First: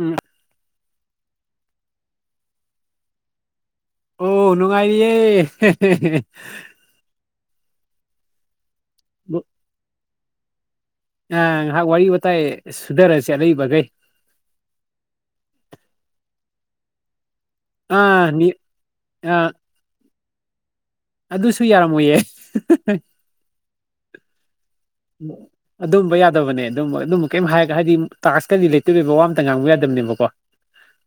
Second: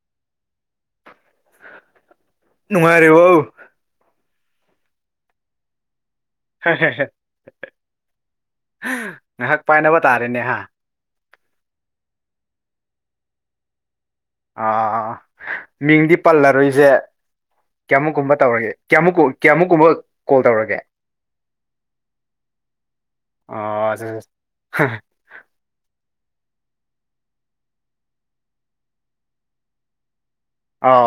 ꯎꯝ ꯅꯨꯉꯥꯏꯔꯤꯕꯣ ꯑꯣ ꯅꯨꯡꯉꯥꯏꯔꯤꯌꯦ ꯉꯥꯏꯍꯥꯛ ꯄꯥꯏꯅꯕꯅꯕ ꯇꯥꯔꯦꯅꯦ ꯍꯥ ꯑ ꯉꯥꯏꯍꯥꯛ ꯋꯥꯔꯤ ꯋꯥꯇꯥꯏ ꯁꯨꯙꯔꯁꯤ ꯑꯔꯩꯕꯒꯩ ꯑꯥ ꯃꯤꯡꯗꯤ ꯄꯜꯂꯔꯣꯏꯖ‌ꯦ ꯑꯥ ꯀꯌꯥꯃꯨꯛꯀꯨꯝꯕ ꯅꯤ ꯇꯧꯔꯒꯦ ꯀꯌꯥꯃꯨꯛꯀ ꯑꯥ ꯀꯌꯥꯃꯨꯛꯀꯨꯝꯕ ꯀꯣꯜ ꯇꯧꯔꯒꯦ ꯑꯗꯨꯁꯨ ꯌꯥꯔꯝꯃꫭꯏꯌꯦ ꯑꯣ ꯑꯗꯨꯕ ꯌꯥ ꯕꯅꯦ ꯑꯗꯨꯝ ꯑꯗꯨꯝ ꯀꯩꯝ ꯍꯥꯏꯔꯒ ꯍꯥꯏꯗꯤ ꯇꯁꯀꯗꯤ ꯂꯩꯇꯣꯏꯕ ꯋꯥ ꯑ ꯑꯃꯇ ꯉꯥꯡꯕ ꯌꯥꯗꯕꯅꯦꯕꯀꯣ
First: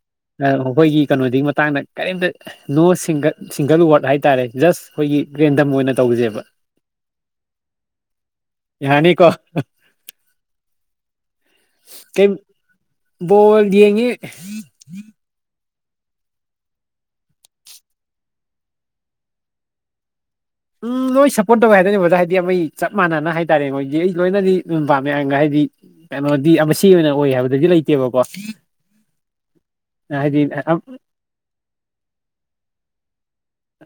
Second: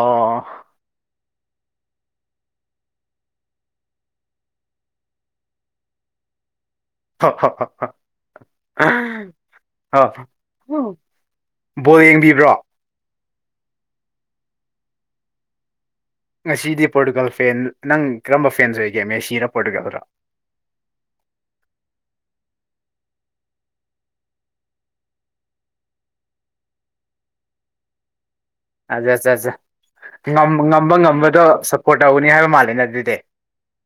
ꯑꯣ ꯑꯩꯈꫭꯏꯒꯤ ꯀꯩꯅꯣꯗꯨ ꯃꯠ ꯇꯥꯡꯗ ꯀꯔꯤꯝꯇ ꯅꯣ ꯁꯤꯡꯒꯜ ꯁꯤꯡꯒꯜ ꯋꯥꯔꯗ ꯍꯥꯏꯇꯥꯔꯦ ꯖꯁ ꯑꯩꯈꯣꯏꯒꯤ ꯔꯦꯟꯗꯝ ꯑꯣꯏꯅ ꯇꯧꯖ‌ꯦꯕ ꯍꯥ ꯍꯥ ꯌꯥꯅꯤꯀꯣ ꯍꯥ ꯍꯥꯎ ꯕꯣꯜ ꯀꯩ ꯌꯦꯡꯕꯤꯕ꯭ꯔꯣ ꯕꯣꯜ ꯌꯦꯉꯤ ꯉꯁꯤꯗꯤ ꯄꯣꯔꯇꯨꯒꯥꯜ ꯐꯦꯟ ꯅꯪ ꯀꯔꯝꯕ ꯐꯦꯟꯁꯨ ꯑꯣꯏꯒꯦ ꯃꯦꯁꯤꯔ ꯄꯣꯔꯇꯨꯒꯥꯜꯔꯣ ꯎꯝ ꯂꯣꯏ ꯁꯞꯄꯣꯔꯠ ꯇꯧꯋꯦ ꯍꯥꯏꯗꯣꯏꯕ ꯕꯖꯥ ꯍꯥꯏꯗꯤ ꯑꯩ ꯆꯞ ꯃꯥꯟꯅꯅ ꯍꯥꯏꯇꯥꯔꯦ ꯃꯣꯏꯗꯤ ꯑꯩ ꯂꯣꯏꯅꯗꯤ ꯑꯗꯨ ꯄꯥꯝꯃꯦ ꯑꯒ ꯍꯥꯏꯗꯤ ꯀꯩꯅꯣꯗꯤ ꯃꯁꯤ ꯑꯣꯏꯅ ꯑꯣꯏ ꯍꯥꯏꯕꯗꯨꯗꯤ ꯂꯩꯇꯦꯕꯀꯣ ꯑꯠꯆꯆꯆ ꯍꯥꯏꯗꯤ ꯉꯝꯕ ꯉꯝꯕꯗꯣ ꯁꯞꯄꯣꯔꯠ ꯇꯧꯒꯅꯤ ꯍꯥꯏꯕ ꯃꯥꯜꯂꯦꯅꯦ ꯑꯗꯨꯗꯤ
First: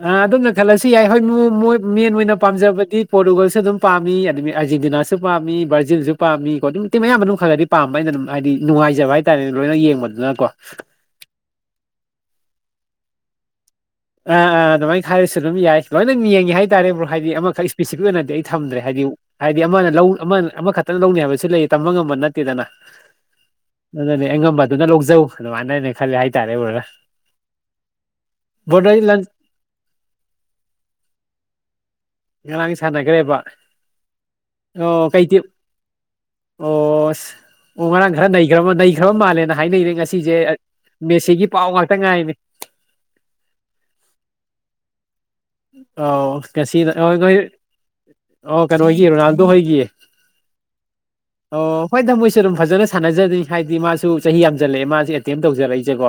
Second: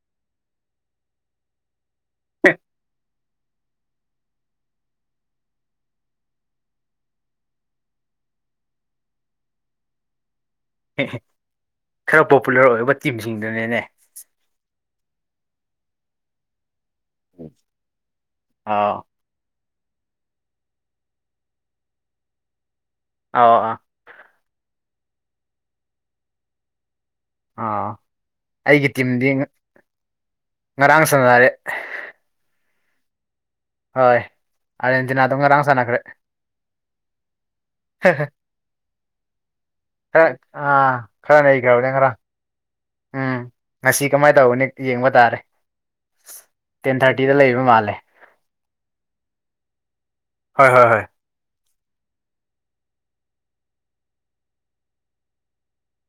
ꯑ ꯑꯗꯨꯝꯅ ꯈꯜꯂꯁꯨ ꯌꯥꯏ ꯍꯣꯏꯣꯏ ꯃꯦꯟ ꯑꯣꯏꯅ ꯄꯥꯝꯖꯕꯗꯤ ꯄꯣꯔꯇꯨꯒꯜꯁꯨ ꯑꯗꯨꯝ ꯄꯥꯝꯃꯤ ꯍꯥꯏ ꯑꯥꯔꯖꯦꯟꯇꯤꯅꯥꯁꯨ ꯄꯥꯝꯃꯤ ꯕ꯭ꯔꯥꯖꯤꯜꯁꯨ ꯄꯥꯝꯃꯤ ꯀꯣ ꯑꯗꯨ ꯅꯨꯇꯤ ꯃꯌꯥꯝ ꯃꯅꯨꯡ ꯈꯔꯗꯤ ꯄꯥꯝꯕ ꯑꯩꯅ ꯑꯗꯨꯝ ꯍꯥꯏꯗꯤ ꯅꯨꯡꯉꯥꯏꯖꯕ ꯍꯥꯏꯇꯥꯥꯔꯦꯅꯦ ꯂꯣꯏꯅ ꯌꯦꯡꯕꯗꯨꯅꯀꯣ ꯇꯤꯝꯁꯤꯡꯗꯨꯅꯦꯅꯦ ꯑꯥ ꯑꯥ ꯑꯗꯨꯃꯥꯏꯅ ꯊꯥꯏꯔꯤꯁꯨ ꯑꯗꯨꯝ ꯌꯥꯏ ꯂꯥꯏꯅ ꯌꯦꯡꯉꯤ ꯍꯥꯏ ꯍꯥꯏꯇꯥꯔꯦꯕ꯭ꯔꯣ ꯍꯥꯏꯗꯤ ꯑꯃꯈꯛ ꯏꯁꯄꯦꯁꯤꯐꯤꯛ ꯑꯣꯏꯅꯗꯤ ꯑꯩ ꯊꯝꯗ꯭ꯔꯦ ꯑꯥꯎ ꯍꯥꯏꯗꯤ ꯍꯥꯏꯗꯤ ꯑꯃꯅ ꯂꯧ ꯑꯃꯅ ꯑꯃꯈꯛꯇꯅ ꯂꯧꯅꯤ ꯍꯥꯏꯕꯁꯤ ꯂꯩꯌꯦ ꯇꯝꯕ ꯉꯝꯕ ꯅꯠꯇꯦꯗꯅ ꯑꯥꯎ ꯑꯥ ꯑꯗꯅꯦ ꯌꯦꯒꯝꯕ ꯑꯗꯨꯅ ꯂꯧꯖꯧ ꯑꯗꯨ ꯃꯥꯟꯅꯅꯦ ꯈꯜꯂꯦ ꯍꯥꯏꯇꯥꯔꯦꯕꯗ꯭ꯔꯥ ꯑꯥ ꯑꯩꯒꯤ ꯇꯤꯝꯗꯤ ꯉꯔꯥꯡ ꯁꯥꯟꯅꯔꯦ ꯉꯔꯥꯡ ꯁꯥꯟꯅꯈ꯭ꯔꯦꯕ ꯍꯣꯏ ꯑꯣ ꯀꯩ ꯑꯥꯔꯖꯦꯟꯇꯤꯅꯥꯗꯣ ꯉꯔꯥꯡ ꯁꯥꯟꯅꯈ꯭ꯔꯦ ꯑꯣ ꯑꯣ ꯉꯔꯥꯡ ꯈꯔ ꯅꯩꯈ꯭ꯔꯕ ꯍꯨꯝ ꯃꯥꯂꯦꯅ ꯈꯔ ꯑꯥ ꯈꯔ ꯄꯥꯎ ꯅꯩꯈ꯭ꯔꯕꯅꯦ ꯉꯥꯛꯇ ꯉꯔꯥꯡ ꯉꯥꯏꯅꯤ ꯎꯝ ꯉꯁꯤ ꯀꯃꯥꯏꯅ ꯇꯧꯒꯅꯤ ꯌꯦꯡꯕ ꯇꯥꯔꯦ ꯑꯣ ꯉꯁꯤꯗ ꯇꯦꯟ ꯊꯥꯔꯇꯤꯗ ꯅꯣꯢ ꯂꯩꯕ ꯃꯥꯜꯂꯦ ꯑꯣ ꯀꯩꯅꯣꯒꯤ ꯔꯣꯅꯥꯜꯗꯣ ꯍꯣꯏꯒꯤ ꯍꯣꯏ ꯍꯣꯏ ꯍꯣꯏ ꯑꯣ ꯍꯣꯏꯗ ꯃꯣꯏꯁꯨ ꯑꯗꯨꯝ ꯐꯖꯅ ꯁꯥꯟꯅꯖꯅꯤ ꯍꯥꯏꯗꯤ ꯃꯥꯁꯨ ꯆꯍꯤ ꯌꯥꯝꯖꯜꯂꯛꯑꯦ ꯃꯥꯁꯨꯦ ꯑꯦꯇꯦꯝ ꯇꯧꯖꯔꯛꯏꯁꯦꯀꯣ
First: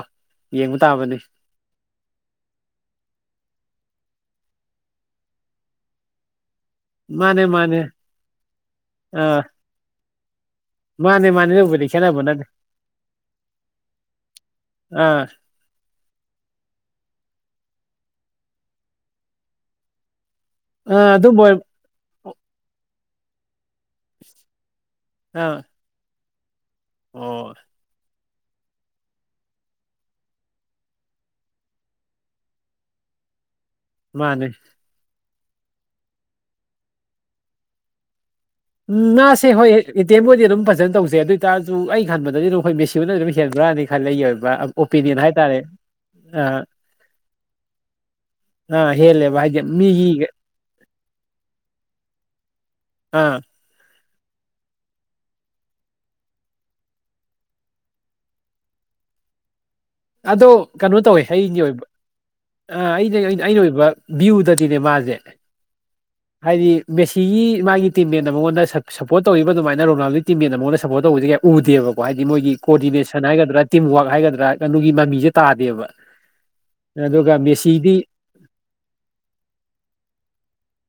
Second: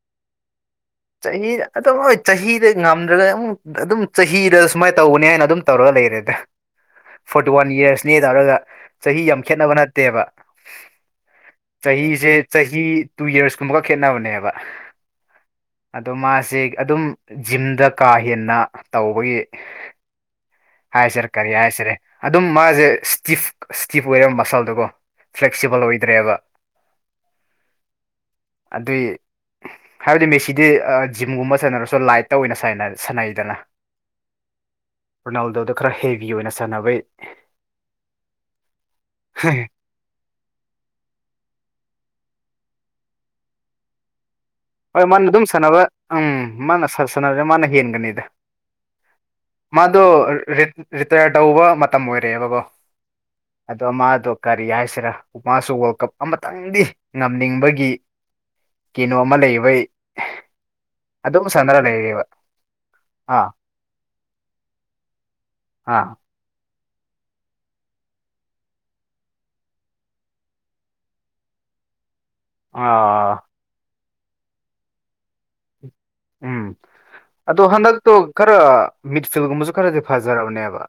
ꯌꯦꯡꯕ ꯇꯥꯕꯅꯤ ꯆꯍꯤ ꯑꯗꯨꯝ ꯍꯣꯏ ꯆꯍꯤꯗ ꯉꯝꯗ꯭ꯔꯒꯗꯤ ꯑꯗꯨꯝ ꯍꯤꯗ ꯁꯨꯃꯥꯏꯅ ꯇꯧꯒꯅꯤ ꯍꯥꯏꯅ ꯑꯗꯨꯝ ꯇꯧꯔꯒ ꯂꯩꯔꯦꯗ ꯃꯥꯅꯦ ꯐꯣꯔꯇꯤ ꯋꯥꯟ ꯃꯥꯅꯦ ꯏꯌꯔꯁꯅꯦ ꯇꯧꯔꯒ ꯆꯍꯤ ꯌꯥꯝ ꯑꯥ ꯈꯦꯠꯅꯕ ꯅꯠꯇꯦꯕ ꯃꯥꯅꯦ ꯃꯥꯅꯦ ꯑꯗꯨꯕꯨꯗꯤ ꯈꯦꯠꯅꯕ ꯆꯍꯤꯁꯦ ꯅꯠꯇꯦ ꯆꯍꯤ ꯇꯨ ꯏꯌꯔꯁ ꯀꯨꯝꯕꯀ ꯈꯦꯠꯅꯕꯅꯦꯕ ꯑꯥ ꯑꯗꯣ ꯃꯥꯁꯦ ꯑꯗꯨꯝ ꯖꯤꯝꯗ ꯀꯥ ꯍꯦꯟꯅ ꯇꯧꯕꯒꯤ ꯑꯥ ꯍꯥꯏꯁꯤꯔꯥ ꯑꯗꯨꯝ ꯀꯔꯤ ꯑꯣꯏ ꯍꯥꯏꯁꯤꯒꯦ ꯑꯗꯨꯝ ꯃꯥꯁꯦ ꯁ꯭ꯇꯤꯐ ꯁ꯭ꯇꯤꯐ ꯑꯣꯏꯔꯕ ꯃꯁꯥꯜꯗꯨꯒꯣ ꯑꯥ ꯐ꯭ꯂꯦꯛꯁꯤꯕꯜ ꯑꯣꯏꯗ꯭ꯔꯦꯕ ꯑꯣ ꯑꯗꯨꯏ ꯍꯥꯏꯕꯗꯤ ꯃꯦꯁꯤ ꯁꯤꯗꯤ ꯖꯤꯝꯒꯨꯝꯕ ꯁꯥꯟꯅꯔꯁꯨ ꯂꯥꯏꯠꯇ ꯑꯣꯏꯅ ꯁꯥꯟꯅꯩꯗꯅ ꯃꯥꯅꯦ ꯔꯣꯅꯥꯜꯗꯣꯗ ꯈꯔ ꯍꯦꯕꯤ ꯑꯣꯏꯅ ꯁꯥꯟꯅꯕꯩ ꯎꯝ ꯃꯥꯁꯦ ꯍꯣꯏ ꯑꯦꯇꯦꯝꯕꯨꯗꯤ ꯑꯗꯨꯝ ꯐꯖꯅ ꯇꯧꯖꯩ ꯑꯗꯨꯏꯇꯔꯁꯨ ꯑꯩ ꯈꯟꯕꯗꯗꯤ ꯑꯗꯨꯝ ꯍꯣꯏ ꯃꯦꯁꯤꯅ ꯑꯗꯨꯝ ꯍꯦꯟꯕ꯭ꯔꯥꯅꯤ ꯈꯜꯂ ꯑꯩꯒꯤ ꯑꯣꯏꯅ ꯍꯣꯏ ꯃꯥꯅ ꯑꯗꯨꯝ ꯁꯥꯟꯅꯕ ꯎꯝ ꯑꯥ ꯃꯥꯅ ꯁꯥꯟꯅꯕꯁꯦ ꯃꯥꯅ ꯍꯦꯟꯒꯅꯤꯗ ꯑꯥ ꯍꯦꯜꯂꯦꯕ ꯍꯥꯏꯗꯤ ꯃꯥꯗꯣ ꯃꯤꯒꯤ ꯔꯤꯇꯥꯌꯔ ꯇꯧꯕ ꯃꯇꯝ ꯑꯣꯏꯔꯦꯕꯀꯣ ꯑꯥ ꯑꯗꯣ ꯃꯥ ꯑꯗꯣ ꯀꯔꯤ ꯍꯥꯏꯁꯤꯔ ꯃꯥꯁꯨ ꯋꯥꯔꯜ ꯀꯥꯞ ꯑꯃꯇꯪꯗꯤ ꯉꯝꯅꯤꯡꯕꯒꯤ ꯀꯩꯅꯣ ꯑꯃ ꯂꯩꯌꯦ ꯕꯩ ꯑꯗꯣ ꯀꯩꯅꯣ ꯇꯧꯋꯦ ꯑꯩꯒꯤ ꯑꯣꯏꯕ ꯂꯩꯔꯦꯕ ꯑꯩꯅ ꯑꯥ ꯑꯩꯅ ꯑꯣꯏꯕ ꯚ꯭ꯌꯨꯗꯗꯤꯅꯦ ꯃꯥꯁꯦ ꯑꯥ ꯍꯥꯏꯗꯤ ꯃꯦꯁꯤꯒꯤ ꯃꯥꯒꯤ ꯇꯤꯝ ꯃꯦꯟ ꯃꯥꯉꯣꯟꯗ ꯁꯞꯄꯣꯔꯠ ꯇꯧꯔꯤꯕ ꯑꯗꯨꯃꯥꯏꯅ ꯔꯣꯅꯥꯜꯣꯒꯤ ꯇꯤꯝ ꯃꯦꯟ ꯃꯥꯉꯣꯟꯗ ꯁꯄꯣꯔꯠ ꯇꯧꯕꯁ ꯀꯌꯥ ꯎꯗꯦꯕꯀꯣ ꯍꯥꯏꯗꯤ ꯃꯣꯏꯒꯤ ꯀꯣꯑꯣꯗꯤꯅꯦꯁꯟ ꯑꯥ ꯍꯥꯏꯒꯗ꯭ꯔꯥ ꯇꯤꯝ ꯋꯥꯛ ꯍꯥꯏꯒꯗ꯭ꯔꯥ ꯑꯗꯨꯒꯤ ꯃꯃꯤꯁꯦ ꯇꯥꯗꯦꯕ ꯎꯝ ꯑꯗꯨꯒ ꯑꯗꯣ ꯃꯦꯁꯤꯗꯤ ꯍꯟꯗꯛꯇꯣ ꯈꯔ ꯃꯤꯠ ꯐꯤꯜꯒꯨꯝꯕꯁꯨ ꯈꯔꯗꯤ ꯐꯖꯔꯕꯅꯦꯕ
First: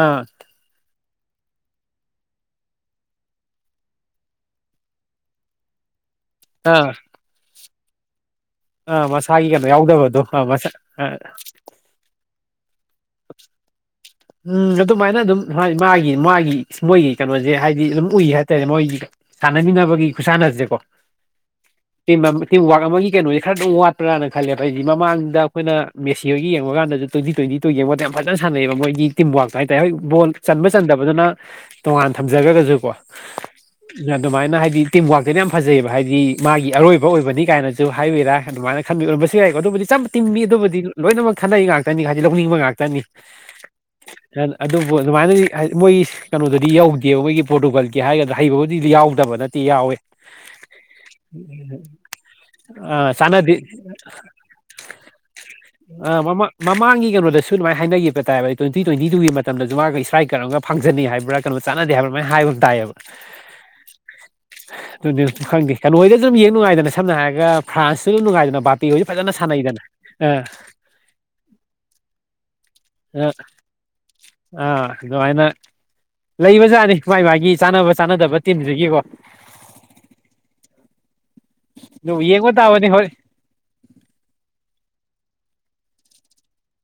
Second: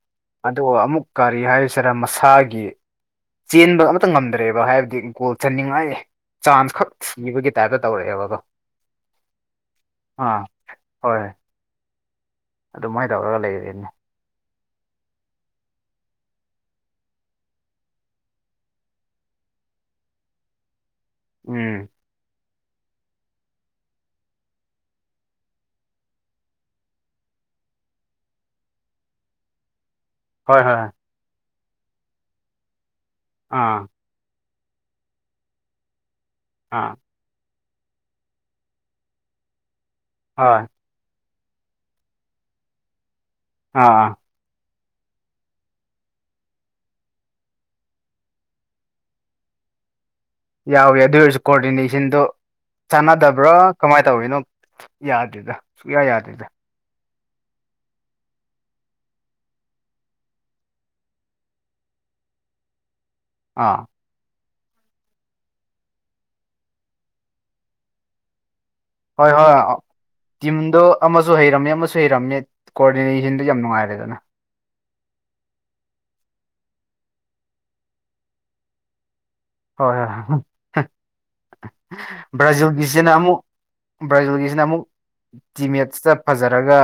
ꯑꯥ ꯑꯗꯨꯒ ꯑꯃꯨꯛ ꯀꯔꯤ ꯍꯥꯏꯔꯤꯁꯤꯔ ꯃꯁꯥꯒꯤ ꯆꯦꯟꯕ ꯑꯃꯇ ꯉꯝꯗ꯭ꯔꯦꯕ ꯍꯥꯏꯕꯗꯤ ꯒꯣꯜ ꯆꯥꯟꯅꯤꯡꯉꯥꯏ ꯆꯥꯟꯁ ꯈꯛ ꯊꯤꯕꯒꯤ ꯇꯥꯏꯞꯇ ꯇꯧꯔꯛꯑꯦꯕꯀꯣ [unintelligible] ꯃꯥꯒꯤ ꯀꯩꯅꯣ ꯌꯥꯎꯗꯕꯗꯣ ꯑꯥ ꯍꯣꯏ ꯑꯗꯨꯃꯥꯏꯅ ꯇꯧꯔꯒ ꯂꯩꯔꯤꯅꯦ ꯎꯝ ꯑꯗꯨꯃꯥꯏꯅ ꯑꯗꯨꯝ ꯃꯥꯒꯤ ꯃꯥꯒꯤ ꯃꯣꯏꯒꯤ ꯀꯩꯅꯣꯁꯦ ꯍꯥꯏꯗꯤ ꯑꯗꯨꯝ ꯎꯏ ꯍꯥꯏꯇꯥꯔꯦ ꯃꯣꯏꯒꯤ ꯁꯥꯟꯅꯃꯤꯟꯅꯅꯕꯒꯤ ꯈꯨꯠꯁꯥꯟꯅꯁꯦꯀꯣ ꯎꯝ ꯇꯤꯝꯋꯥꯛ ꯑꯃꯒꯤ ꯀꯩꯅꯣꯦ ꯈꯔ ꯑꯗꯨꯝ ꯋꯥꯠꯄ꯭ꯔꯥꯅ ꯈꯜꯂꯦꯕ ꯍꯥꯏꯗꯤ ꯃꯃꯥꯡꯗ ꯑꯩꯈꯣꯏꯅ ꯃꯦꯁꯤ ꯍ ꯌꯦꯡꯕ ꯀꯥꯟꯗꯁꯨ ꯇ꯭ꯋꯦꯟꯇꯤ ꯇ꯭ꯋꯦꯟꯇꯤ ꯇꯨ ꯌꯦꯡꯕ ꯃꯇꯝꯗ ꯌꯥꯝ ꯐꯖ ꯁꯥꯟꯅꯩꯌꯦꯕ ꯃꯣꯏꯒꯤ ꯇꯝꯋꯥꯛꯁ ꯍꯥꯏꯇꯥꯔ ꯍꯣꯏ ꯕꯣꯜ ꯍꯣꯏ ꯆꯟꯕ ꯍꯣꯏ ꯆꯟꯗꯕꯗꯨꯅ ꯇꯣꯉꯥꯟ ꯊꯝꯖꯈ꯭ꯔꯒꯁꯨ ꯀꯣ ꯑꯥ ꯌꯥ ꯑꯗꯨꯃꯥꯏꯅ ꯍꯥꯏꯗꯤ ꯇꯤꯝ ꯋꯥꯋꯥꯛꯛꯇꯗꯤ ꯌꯥꯝ ꯐꯖꯩꯑꯕ ꯍꯥꯏꯗꯤ ꯃꯥꯒꯤ ꯑꯥ ꯑꯔꯣꯏꯕ ꯑꯣꯏꯕꯅꯤ ꯀꯥꯏꯅ ꯁꯨ ꯍꯥꯏꯕꯤꯔꯥ ꯑꯗꯨꯃꯥꯏꯅ ꯈꯟꯕꯤꯔꯝꯕꯁꯨ ꯌꯥꯏꯀꯣ ꯑꯗꯨꯕꯨꯗꯤ ꯆꯆꯝ ꯇꯤꯡꯃꯤ ꯍꯣꯏ ꯑꯗꯨꯕꯨꯗꯤ ꯂꯣꯏꯅꯃꯛ ꯈꯠꯅꯩ ꯉꯥꯛꯇꯅꯤ ꯍꯥꯏꯗꯤ ꯂꯧꯅꯤꯡꯕ ꯉꯥꯛꯇꯅꯤ ꯑꯥ ꯑꯗꯨꯕꯨ ꯑꯗꯨꯃꯥꯏꯅ ꯃꯣꯏ ꯀꯩꯅꯣꯗꯗꯤ ꯌꯧꯗꯦꯕ ꯃꯣꯏꯒꯤ ꯄꯣꯔꯇꯨꯒꯜꯒꯤ ꯍꯥꯏꯒꯗ꯭ꯔꯥ ꯍꯩꯕꯕꯨꯗꯤ ꯌꯥꯎꯗꯕ ꯅꯠꯇꯦ ꯌꯥꯎꯋꯦ ꯌꯥꯎꯏꯤ ꯑꯗꯨ ꯑꯣꯏꯔꯁꯨ ꯀꯣꯑꯣꯗꯤꯅꯦꯁꯟꯗꯣ ꯑ ꯆꯥꯟꯅꯗꯦ ꯆꯥꯟꯅꯗꯕ꯭ꯔꯥ ꯀꯃꯥꯏꯅ ꯇꯧꯋꯤꯅꯣ ꯌꯥꯗꯣꯏꯗ ꯁꯨꯌꯥ ꯌꯥꯗꯣꯏꯗ ꯑꯗꯨꯁꯨ ꯑꯗꯨꯃꯥꯏ ꯍꯥꯏꯅꯈꯤꯕ ꯇꯥꯏꯕ ꯇ꯭ꯋꯦꯟꯇꯤ ꯇ꯭ꯋꯦꯟꯇꯤ ꯇꯨꯒꯤ ꯃꯇꯝꯗꯁꯨ ꯃꯥꯒ ꯏꯁꯔꯥꯏ ꯀꯔꯝꯒ ꯐꯥꯡꯪꯅꯤ ꯍꯥꯏꯕ꯭ꯔ ꯀꯣ ꯆꯥꯟꯅꯗꯦ ꯍꯥꯏꯕꯥꯥꯏꯅ ꯍꯥꯏꯕ ꯑꯃ ꯇꯥꯏꯑꯕ ꯑꯥ ꯑꯗꯨꯗꯤ ꯈꯪꯗꯦ ꯀꯩꯅꯣꯗ ꯑꯗꯨꯝ ꯌꯦꯡ ꯅꯨꯡꯉꯥꯏꯗꯅ ꯁꯝꯅ ꯍꯥꯏꯔꯒ ꯐ꯭ꯔꯥꯟꯁꯇꯁꯨ ꯑꯗꯨꯝ ꯅꯨꯡꯉꯥꯏꯗꯅ ꯚ ꯍꯣꯏ ꯍꯣꯏ ꯇꯤꯝꯗꯣ ꯑꯃꯁꯨ ꯍꯩꯔꯝꯃꯦ ꯑꯃꯁꯨ ꯍꯩꯔꯝꯃꯦ ꯑ ꯀꯣꯑꯣꯔꯗꯤꯅꯦꯁꯟꯗꯨ ꯌꯥꯝ ꯅꯨꯡꯉꯥꯏꯔꯦꯗꯅ ꯑ ꯑꯗꯨꯃꯥꯏꯅ ꯂꯩꯕꯖꯥꯠꯅꯤ ꯃꯥꯥꯏ ꯃꯥꯒꯤ ꯆꯥꯟꯅꯕ ꯆꯥꯟꯅꯗꯕ ꯇꯤꯝꯁꯤꯒꯤꯀꯣ ꯍꯣꯏ ꯍꯣꯏꯣꯏ ꯑꯗꯨꯕꯨ ꯌꯦꯡꯕ ꯇꯥꯕꯅꯤ ꯍꯣꯏ ꯕ꯭ꯔꯥꯖꯤꯜꯒꯤꯁꯤꯅ ꯑꯃꯨꯛ ꯕ꯭ꯔꯥꯖꯤꯜꯒꯤꯁꯤꯅ ꯑꯃꯨꯛ ꯇꯤꯃꯦꯠꯁꯤꯇ ꯐꯖꯔꯒ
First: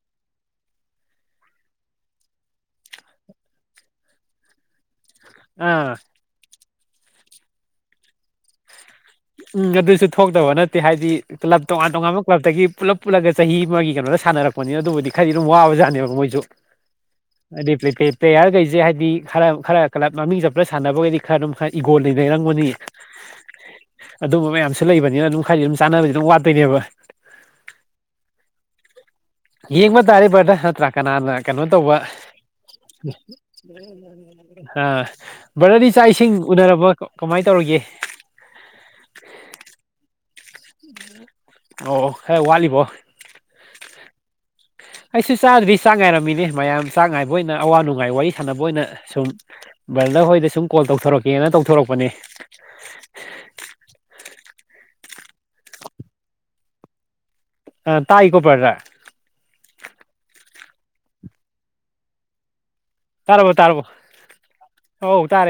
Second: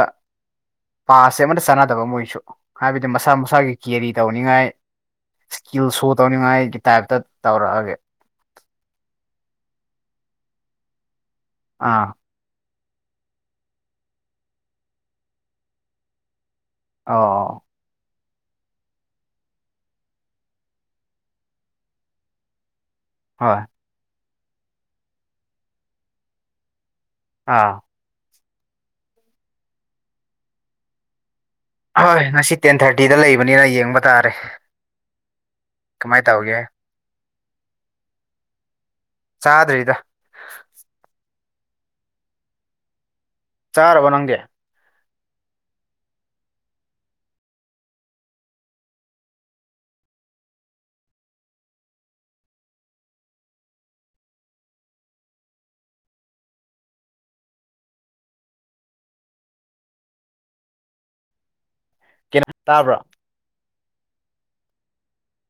ꯄꯁꯦ ꯑꯃꯠꯇ ꯆꯥꯟꯅꯗꯕ ꯑꯃ ꯑꯣꯏꯁꯨ ꯍꯥꯏꯕꯗꯤ ꯃꯁꯥ ꯃꯁꯥꯒꯤ ꯀꯦꯔꯤ ꯇꯧꯅꯤꯉꯥꯏ ꯑꯥ ꯏꯁꯀꯤꯜ ꯁꯣ ꯇꯧꯅꯤꯉꯥꯏ ꯇꯥꯏꯞ ꯇꯧꯔꯑꯒꯦ ꯎꯝ ꯑꯗꯨꯁꯨ ꯊꯣꯛꯇꯕ ꯅꯠꯇꯦ ꯍꯥꯏꯗꯤ ꯀ꯭ꯂꯕ ꯇꯣꯉꯥꯟ ꯑꯥ ꯇꯣꯉꯥꯟꯕ ꯀ꯭ꯂꯞꯇꯒꯤ ꯄꯨꯜꯂꯞ ꯄꯨꯜꯂꯒ ꯆꯍꯤ ꯑꯃꯒꯤ ꯀꯩꯅꯣꯗ ꯁꯥꯟꯅꯔꯛꯄꯅꯤꯅ ꯑꯗꯨꯕꯨꯗꯤ ꯈꯔꯗꯤ ꯑꯗꯨꯝ ꯋꯥꯕꯖꯥꯠꯅꯦꯕ ꯃꯣꯏꯁꯨ ꯑꯣ ꯑꯗꯤ ꯄꯔꯤꯛꯇ ꯄ꯭ꯂꯦꯌꯥꯔꯈꯩꯁꯦ ꯍꯥꯏꯗꯤ ꯈꯔ ꯈꯔ ꯀ꯭ꯂꯕ ꯃꯃꯤꯡ ꯆꯞꯄꯅ ꯁꯥꯟꯅꯕꯈꯩꯗꯤ ꯈꯔ ꯑꯗꯨꯝ ꯈꯔ ꯏꯒꯣꯜ ꯂꯩꯅꯩꯔꯪꯕꯅꯤ ꯍꯣꯏ ꯑꯗꯨꯝꯕ ꯃꯌꯥꯝꯁꯨ ꯂꯩꯕꯅꯤꯅ ꯑꯗꯨꯝ ꯈꯔꯗꯤ ꯑꯗꯨꯝ ꯆꯥꯅꯕꯗꯤ ꯑꯗꯨꯝ ꯋꯥꯠꯇꯣꯏꯅꯦꯕ ꯑꯥ ꯌꯦꯡ ꯃꯥ ꯇꯥꯔꯤꯕꯔ꯭ꯔ ꯍꯠꯇ꯭ꯔ ꯀꯅꯥꯥꯟ ꯀꯩꯅꯣ ꯇꯧꯕ ꯍꯣꯏ ꯉꯁꯤ ꯇꯦꯟ ꯊꯥꯔꯇꯤꯗ ꯂꯩꯕꯅꯤꯅ ꯌꯦꯡꯕ ꯇꯥꯔꯦ ꯑ ꯕ꯭ꯔꯗꯗꯤ ꯆꯥꯛ ꯀꯃꯥꯏꯅ ꯏꯁꯤꯡ ꯇꯧꯒꯦ ꯎꯅꯔꯕ ꯀꯃꯥꯏ ꯇꯧꯔꯤꯒꯦ ꯆꯥꯗ꯭ꯔꯤꯗ ꯎꯝ ꯑꯣ ꯈꯔ ꯋꯥꯠꯂꯤꯕꯣ ꯆꯥꯔꯕꯣ ꯅꯪꯗꯤ ꯑꯩꯁꯨ ꯆꯥꯗ꯭ꯔꯤ ꯆꯥꯛ ꯉꯥꯏꯔꯝꯃꯤꯅꯦ ꯃꯌꯥꯝ ꯆꯥꯛ ꯉꯥꯏꯕ ꯑꯣꯏꯅ ꯑꯋꯥ ꯅꯨꯡꯉꯥꯏ ꯋꯥꯔꯤ ꯁꯥꯟꯅꯕ ꯑꯣꯏꯅ ꯁꯨꯝ ꯕ꯭ꯔꯗ ꯍꯣꯏꯗ ꯁꯨꯝ ꯀꯣꯜ ꯇꯧꯊꯣꯔꯛꯀꯦꯅ ꯇꯧꯊꯣꯔꯛꯄꯅꯦ ꯑ ꯇꯥꯏ ꯀꯣꯄꯔ꯭ꯔ ꯀꯩꯅ ꯇꯥꯕ꯭ꯔꯥ ꯇꯥꯔꯕꯣ ꯇꯥꯔꯕꯣ